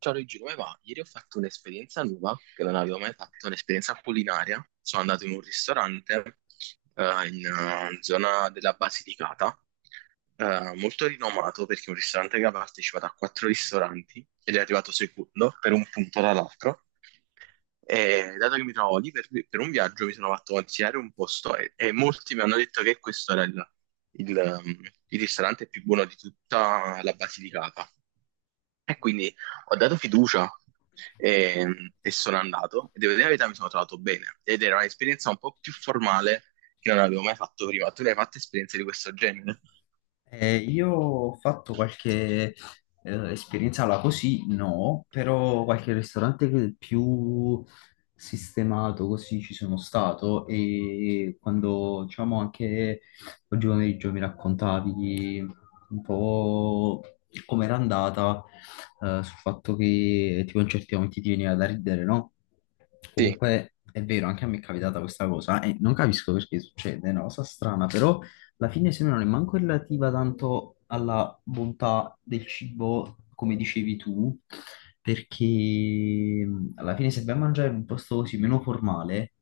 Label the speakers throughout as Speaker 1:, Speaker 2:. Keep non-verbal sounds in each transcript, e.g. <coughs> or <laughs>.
Speaker 1: Ciao Luigi, come va? Ieri ho fatto un'esperienza nuova che non avevo mai fatto, un'esperienza culinaria. Sono andato in un ristorante in zona della Basilicata, molto rinomato perché è un ristorante che ha partecipato a quattro ristoranti ed è arrivato secondo per un punto dall'altro. E dato che mi trovo lì per un viaggio, mi sono fatto consigliare un posto e molti mi hanno detto che questo era il il ristorante più buono di tutta la Basilicata. E quindi ho dato fiducia e, e sono andato. E devo dire la verità, mi sono trovato bene. Ed era un'esperienza un po' più formale che non avevo mai fatto prima. Tu ne hai fatte esperienze di questo genere?
Speaker 2: Io ho fatto qualche esperienza là così, no, però qualche ristorante che- più sistemato così ci sono stato e quando diciamo anche oggi pomeriggio mi raccontavi un po' com'era andata sul fatto che tipo in certi momenti ti veniva da ridere, no?
Speaker 1: Sì,
Speaker 2: Comunque è vero, anche a me è capitata questa cosa e non capisco perché succede, è una cosa strana, però alla fine se no non è manco relativa tanto alla bontà del cibo, come dicevi tu, perché alla fine se vai a mangiare in un posto così meno formale,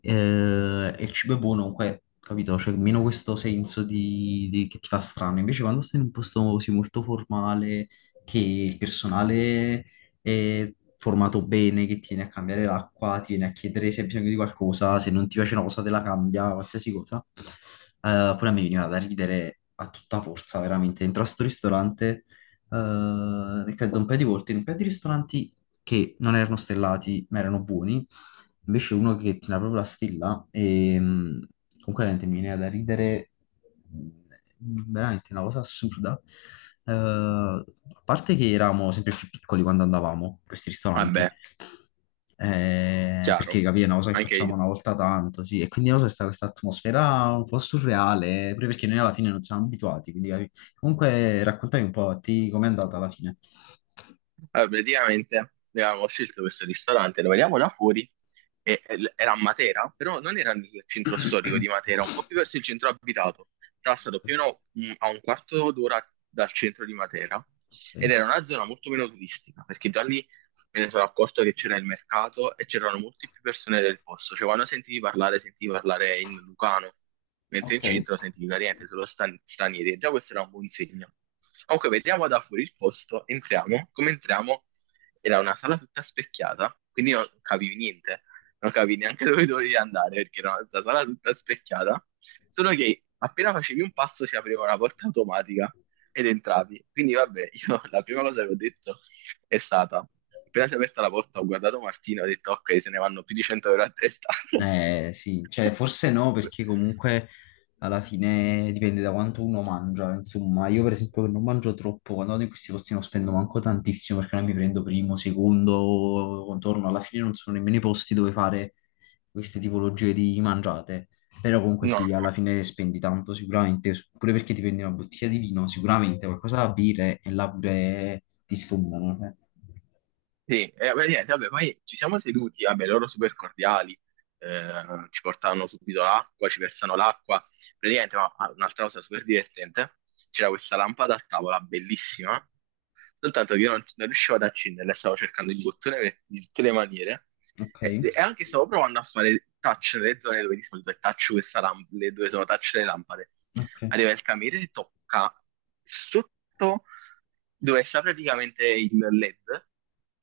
Speaker 2: e il cibo è buono, comunque, capito? C'è meno questo senso di- che ti fa strano. Invece quando stai in un posto così molto formale, che il personale formato bene, che tiene a cambiare l'acqua, tiene a chiedere se hai bisogno di qualcosa, se non ti piace una cosa te la cambia, qualsiasi cosa. Poi a me veniva da ridere a tutta forza, veramente. Entro a sto ristorante, credo un paio di volte, in un paio di ristoranti che non erano stellati, ma erano buoni. Invece uno che tira proprio la stilla e comunque veramente mi viene da ridere, mh, veramente una cosa assurda. A parte che eravamo sempre più piccoli quando andavamo in questi ristoranti,
Speaker 1: vabbè, chiaro,
Speaker 2: perché capì, è una cosa che
Speaker 1: anche
Speaker 2: facciamo
Speaker 1: io.
Speaker 2: una volta tanto, sì, e quindi non so, sta questa atmosfera un po' surreale, pure perché noi alla fine non siamo abituati, quindi capì. Comunque raccontami un po' a te com'è andata alla fine.
Speaker 1: Allora, praticamente abbiamo scelto questo ristorante, lo vediamo da fuori, era a Matera, però non era nel centro storico di Matera, un po'
Speaker 2: <coughs>
Speaker 1: più verso il centro abitato. Era stato più o meno, a un quarto d'ora dal centro di Matera ed era una
Speaker 2: <clears throat>
Speaker 1: zona molto meno turistica, perché già lì me ne sono accorto che c'era il mercato e c'erano molte più persone del posto. Cioè, quando sentivi parlare in Lucano, mentre
Speaker 2: Ok.
Speaker 1: in
Speaker 2: Ok.
Speaker 1: centro sentivi praticamente solo stranieri. E già questo era un buon segno. Comunque, vediamo da fuori il posto, entriamo. Come entriamo, era una sala tutta specchiata, quindi non capivi niente. Non capivi neanche dove dovevi andare, perché era una sala tutta specchiata. Solo che appena facevi un passo si apriva una porta automatica ed entravi. Quindi vabbè, io <laughs> la prima cosa che ho detto è stata, appena si è aperta la porta, ho guardato Martina e ho detto, ok, se ne vanno più di 100 euro a testa.
Speaker 2: Eh sì, cioè forse no,
Speaker 1: <laughs>
Speaker 2: perché comunque alla fine dipende da quanto uno mangia, insomma, io per esempio che non mangio troppo, quando vado in questi posti non spendo manco tantissimo perché non mi prendo primo, secondo, contorno, alla fine non sono nemmeno i posti dove fare queste tipologie di mangiate, però comunque
Speaker 1: No,
Speaker 2: sì,
Speaker 1: no,
Speaker 2: alla fine spendi tanto sicuramente, pure perché ti prendi una bottiglia di vino, sicuramente qualcosa da bere e là pure ti sfondano, eh.
Speaker 1: sì, beh, niente, vabbè, poi ci siamo seduti, vabbè, loro super cordiali, ci portavano subito l'acqua, ci versano l'acqua, praticamente, ma ah, un'altra cosa super divertente, c'era questa lampada a tavola bellissima, soltanto che io non, non riuscivo ad accenderla, stavo cercando il bottone di tutte le maniere,
Speaker 2: Ok,
Speaker 1: e anche stavo provando a fare touch nelle zone dove di solito è touch questa lamp- le dove sono touch le lampade,
Speaker 2: ok,
Speaker 1: arriva il cameriere e tocca sotto dove sta praticamente il LED,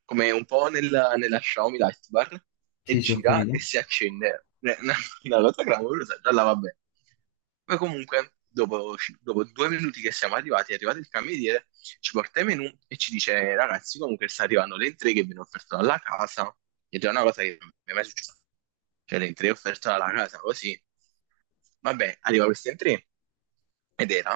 Speaker 1: come un po' nella Xiaomi Lightbar, e
Speaker 2: sì sì ho
Speaker 1: gira e
Speaker 2: capito,
Speaker 1: si accende. <laughs> Una cosa clamorosa, già là va bene. Poi comunque, dopo, dopo due minuti che siamo arrivati, è arrivato il cameriere, ci porta i menù e ci dice, ragazzi, comunque sta arrivando l'entrée che viene offerta dalla casa, ed è una cosa che non mi è mai successa. Cioè, l'entrée offerta dalla casa, così. Vabbè, arriva questa entrée, ed era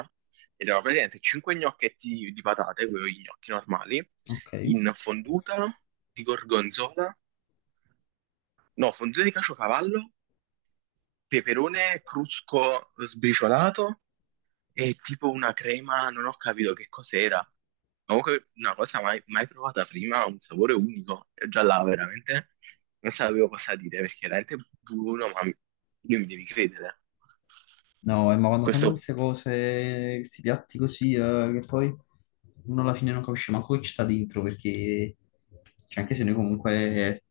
Speaker 1: ed erano praticamente 5 gnocchetti di patate, quei gnocchi normali,
Speaker 2: ok.
Speaker 1: in fonduta di gorgonzola, no, fonduta di caciocavallo, peperone crusco sbriciolato e tipo una crema, non ho capito che cos'era. Comunque una cosa mai provata prima, un sapore unico. E già là veramente non sapevo cosa dire perché era veramente buono, io mi devi credere.
Speaker 2: No, ma quando
Speaker 1: Questo
Speaker 2: fanno queste cose, questi piatti così, che poi uno alla fine non capisce manco chi sta dentro, perché cioè, anche se noi comunque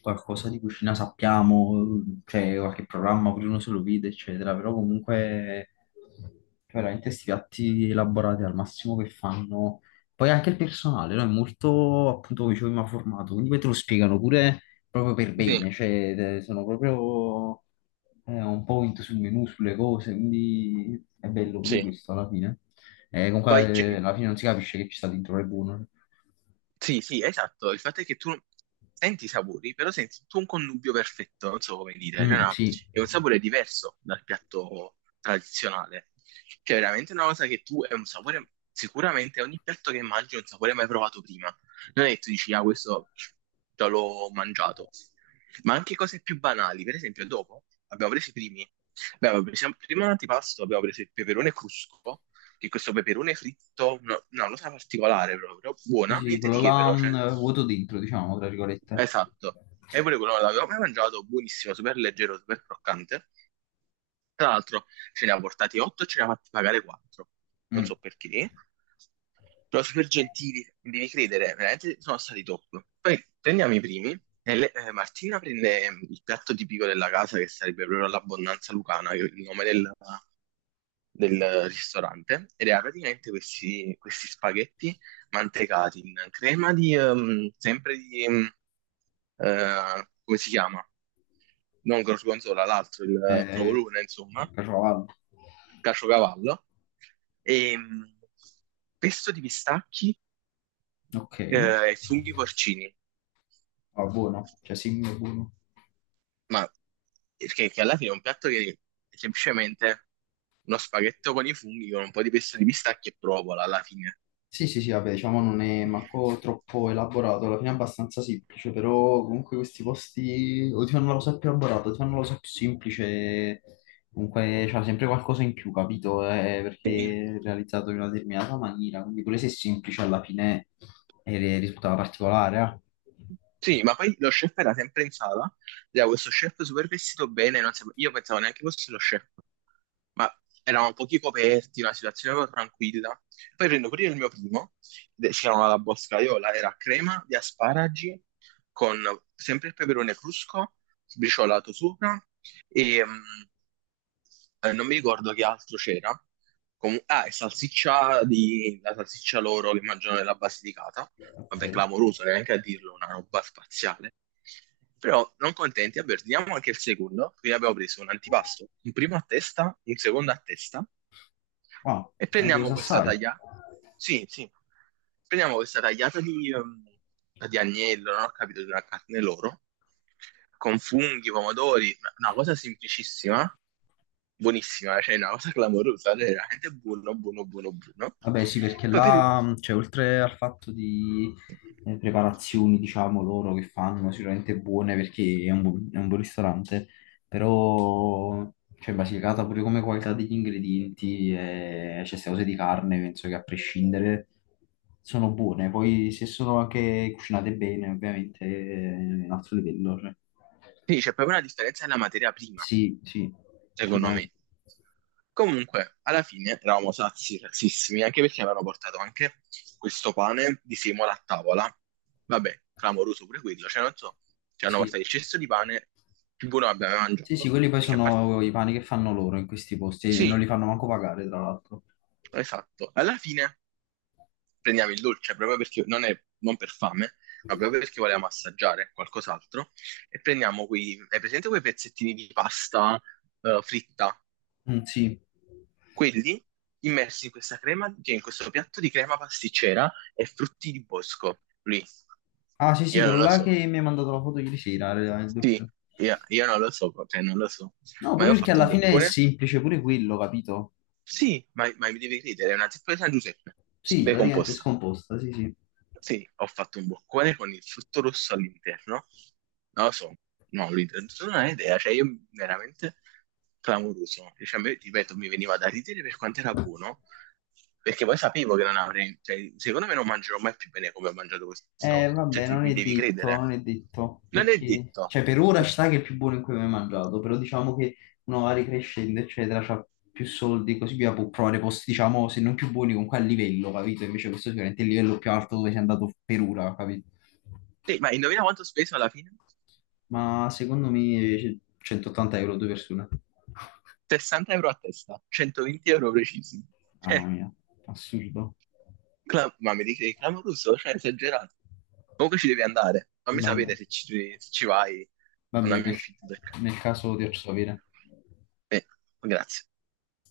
Speaker 2: qualcosa di cucina sappiamo, cioè qualche programma pure uno se lo vede, eccetera, però comunque cioè, veramente questi piatti elaborati al massimo che fanno. Poi anche il personale, no? È molto, appunto, come dicevo, prima formato, quindi poi te lo spiegano pure proprio per
Speaker 1: sì,
Speaker 2: bene, cioè sono proprio un point sul menu, sulle cose, quindi è bello pure
Speaker 1: sì.
Speaker 2: questo alla fine.
Speaker 1: Poi cioè,
Speaker 2: Comunque alla fine non si capisce che ci sta dentro le buone.
Speaker 1: sì, sì, esatto. Il fatto è che tu senti i sapori, però senti tu un connubio perfetto, non so come dire. Cioè,
Speaker 2: Mm,
Speaker 1: no,
Speaker 2: sì.
Speaker 1: è un sapore diverso dal piatto tradizionale. Cioè, è veramente una cosa che tu è un sapore. Sicuramente ogni piatto che mangi è un sapore mai provato prima. Non è che tu dici, ah, questo già l'ho mangiato. Ma anche cose più banali. Per esempio, dopo abbiamo preso i primi. Abbiamo preso prima un antipasto, abbiamo preso il peperone crusco, che questo peperone fritto, no, no, una cosa particolare proprio,
Speaker 2: Sì,
Speaker 1: buona,
Speaker 2: sì,
Speaker 1: niente
Speaker 2: quello
Speaker 1: di che
Speaker 2: là
Speaker 1: però, cioè,
Speaker 2: vuoto dentro, diciamo, tra virgolette.
Speaker 1: esatto. E pure quello l'avevo mai mangiato, buonissimo, super leggero, super croccante. Tra l'altro ce ne ha portati 8 e ce ne ha fatti pagare 4. Non
Speaker 2: Mm,
Speaker 1: so perché. Però super gentili, devi credere, veramente sono stati top. Poi prendiamo i primi. Martina prende il piatto tipico della casa, che sarebbe proprio l'abbondanza lucana, che è il nome del ristorante, ed era praticamente questi spaghetti mantecati in crema di, sempre di, come si chiama? Non gorgonzola, l'altro, il
Speaker 2: eh,
Speaker 1: provolone, insomma,
Speaker 2: ciocavallo.
Speaker 1: caciocavallo, e mh, pesto di pistacchi
Speaker 2: Ok.
Speaker 1: e funghi porcini,
Speaker 2: Ah, buono, cioè sì, è buono.
Speaker 1: ma perché che alla fine è un piatto che è semplicemente uno spaghetto con i funghi con un po' di pesto di pistacchi e provola alla fine.
Speaker 2: Sì, sì, sì, vabbè, diciamo non è manco
Speaker 1: <laughs>
Speaker 2: troppo elaborato, alla fine è abbastanza semplice, però comunque questi posti o ti fanno la cosa più elaborata, o ti fanno la cosa più semplice, comunque c'ha sempre qualcosa in più, capito?
Speaker 1: Sì.
Speaker 2: Perché è realizzato in una determinata maniera, quindi pure se è semplice alla fine risultava particolare, eh.
Speaker 1: Sì, ma poi lo chef era sempre in sala, era questo chef super vestito bene, non sape- io pensavo neanche fosse lo chef, ma erano pochi coperti, una situazione proprio tranquilla. Poi prendo pure il mio primo, si chiamava la boscaiola, era crema di asparagi con sempre il peperone crusco, sbriciolato sopra, e non mi ricordo che altro c'era. Ah, e salsiccia di, la salsiccia loro che mangiano nella Basilicata,
Speaker 2: Ok.
Speaker 1: vabbè, clamoroso, neanche a dirlo, una roba spaziale. Però non contenti, vabbè, ordiniamo anche il secondo, quindi abbiamo preso un antipasto, un primo a testa, un secondo a testa,
Speaker 2: Ah,
Speaker 1: e
Speaker 2: avete
Speaker 1: prendiamo
Speaker 2: preso
Speaker 1: questa
Speaker 2: assai.
Speaker 1: tagliata, sì, sì, prendiamo questa tagliata di di agnello, non ho capito, di una carne loro, con funghi, pomodori, una cosa semplicissima, buonissima, cioè una cosa clamorosa, cioè veramente buono, buono, buono, buono.
Speaker 2: Vabbè, sì,
Speaker 1: E
Speaker 2: perché
Speaker 1: poi per
Speaker 2: là, cioè, oltre al fatto di preparazioni, diciamo, loro che fanno, sicuramente buone perché è un, bu- è un buon ristorante, però, cioè, Basilicata pure come qualità degli ingredienti, cioè, queste cose di carne, penso che a prescindere sono buone. Poi, se sono anche cucinate bene, ovviamente, è un altro livello, cioè.
Speaker 1: sì, c'è proprio una differenza nella materia prima,
Speaker 2: Sì, sì,
Speaker 1: secondo
Speaker 2: sicuramente,
Speaker 1: me. Comunque, alla fine eravamo sazi, razzissimi, anche perché avevano portato anche questo pane di semola a tavola. Vabbè, clamoroso pure quello, cioè non so, ci hanno
Speaker 2: sì.
Speaker 1: portato il cesto di pane più buono che abbiamo mai
Speaker 2: Sì, sì,
Speaker 1: mangiato,
Speaker 2: quelli poi
Speaker 1: perché a parte...
Speaker 2: sono i pani che fanno loro in questi posti e non
Speaker 1: sì,
Speaker 2: li fanno manco pagare, tra l'altro.
Speaker 1: esatto. Alla fine prendiamo il dolce proprio perché non per fame, ma proprio perché volevamo assaggiare qualcos'altro e prendiamo quei, hai presente quei pezzettini di pasta fritta?
Speaker 2: Mm, sì.
Speaker 1: Quelli immersi in questa crema, cioè in questo piatto di crema pasticcera e frutti di bosco. Lì,
Speaker 2: Ah, sì, sì,
Speaker 1: io non
Speaker 2: quello
Speaker 1: lo
Speaker 2: là
Speaker 1: so.
Speaker 2: che mi ha mandato la foto ieri sera, era il
Speaker 1: Sì,
Speaker 2: dolce.
Speaker 1: io non lo so, cioè non lo so.
Speaker 2: No,
Speaker 1: Ma io ho
Speaker 2: proprio perché
Speaker 1: fatto un
Speaker 2: alla fine è
Speaker 1: boccone?
Speaker 2: semplice pure quello, capito?
Speaker 1: Sì, ma mi devi credere, è una zeppa di San Giuseppe,
Speaker 2: Sì, praticamente è
Speaker 1: decomposta.
Speaker 2: scomposta, sì, sì.
Speaker 1: Sì, ho fatto un boccone con il frutto rosso all'interno. Non lo so, no, all'interno non ho idea, cioè io veramente clamoroso. Cioè, a me, ripeto, mi veniva da ridere per quanto era buono, perché poi sapevo che non avrei, cioè, secondo me non mangerò mai più bene come ho mangiato questa volta. Cioè,
Speaker 2: Vabbè, non
Speaker 1: mi
Speaker 2: è
Speaker 1: devi
Speaker 2: detto,
Speaker 1: credere.
Speaker 2: non è detto,
Speaker 1: Non è
Speaker 2: perché,
Speaker 1: detto.
Speaker 2: cioè, per ora ci sta che è il più buono in cui ho mai mangiato, però diciamo che uno va ricrescendo, eccetera, c'ha più soldi, così via, può provare posti, diciamo, se non più buoni, comunque a livello, capito? Invece questo sicuramente è il livello più alto dove sei andato per ora, capito?
Speaker 1: Sì, ma indovina quanto ho speso alla fine?
Speaker 2: Ma secondo me 180 euro due persone.
Speaker 1: 60 euro a testa, 120 euro precisi.
Speaker 2: Mamma
Speaker 1: Eh,
Speaker 2: mia, assurdo.
Speaker 1: cla- ma mi dici che è clamoroso, cioè, esagerato. Comunque ci devi andare. Fammi
Speaker 2: Vabbè,
Speaker 1: sapere se ci, se ci vai,
Speaker 2: va
Speaker 1: mandami
Speaker 2: bene,
Speaker 1: un feedback.
Speaker 2: nel caso ti faccio sapere.
Speaker 1: Eh, grazie.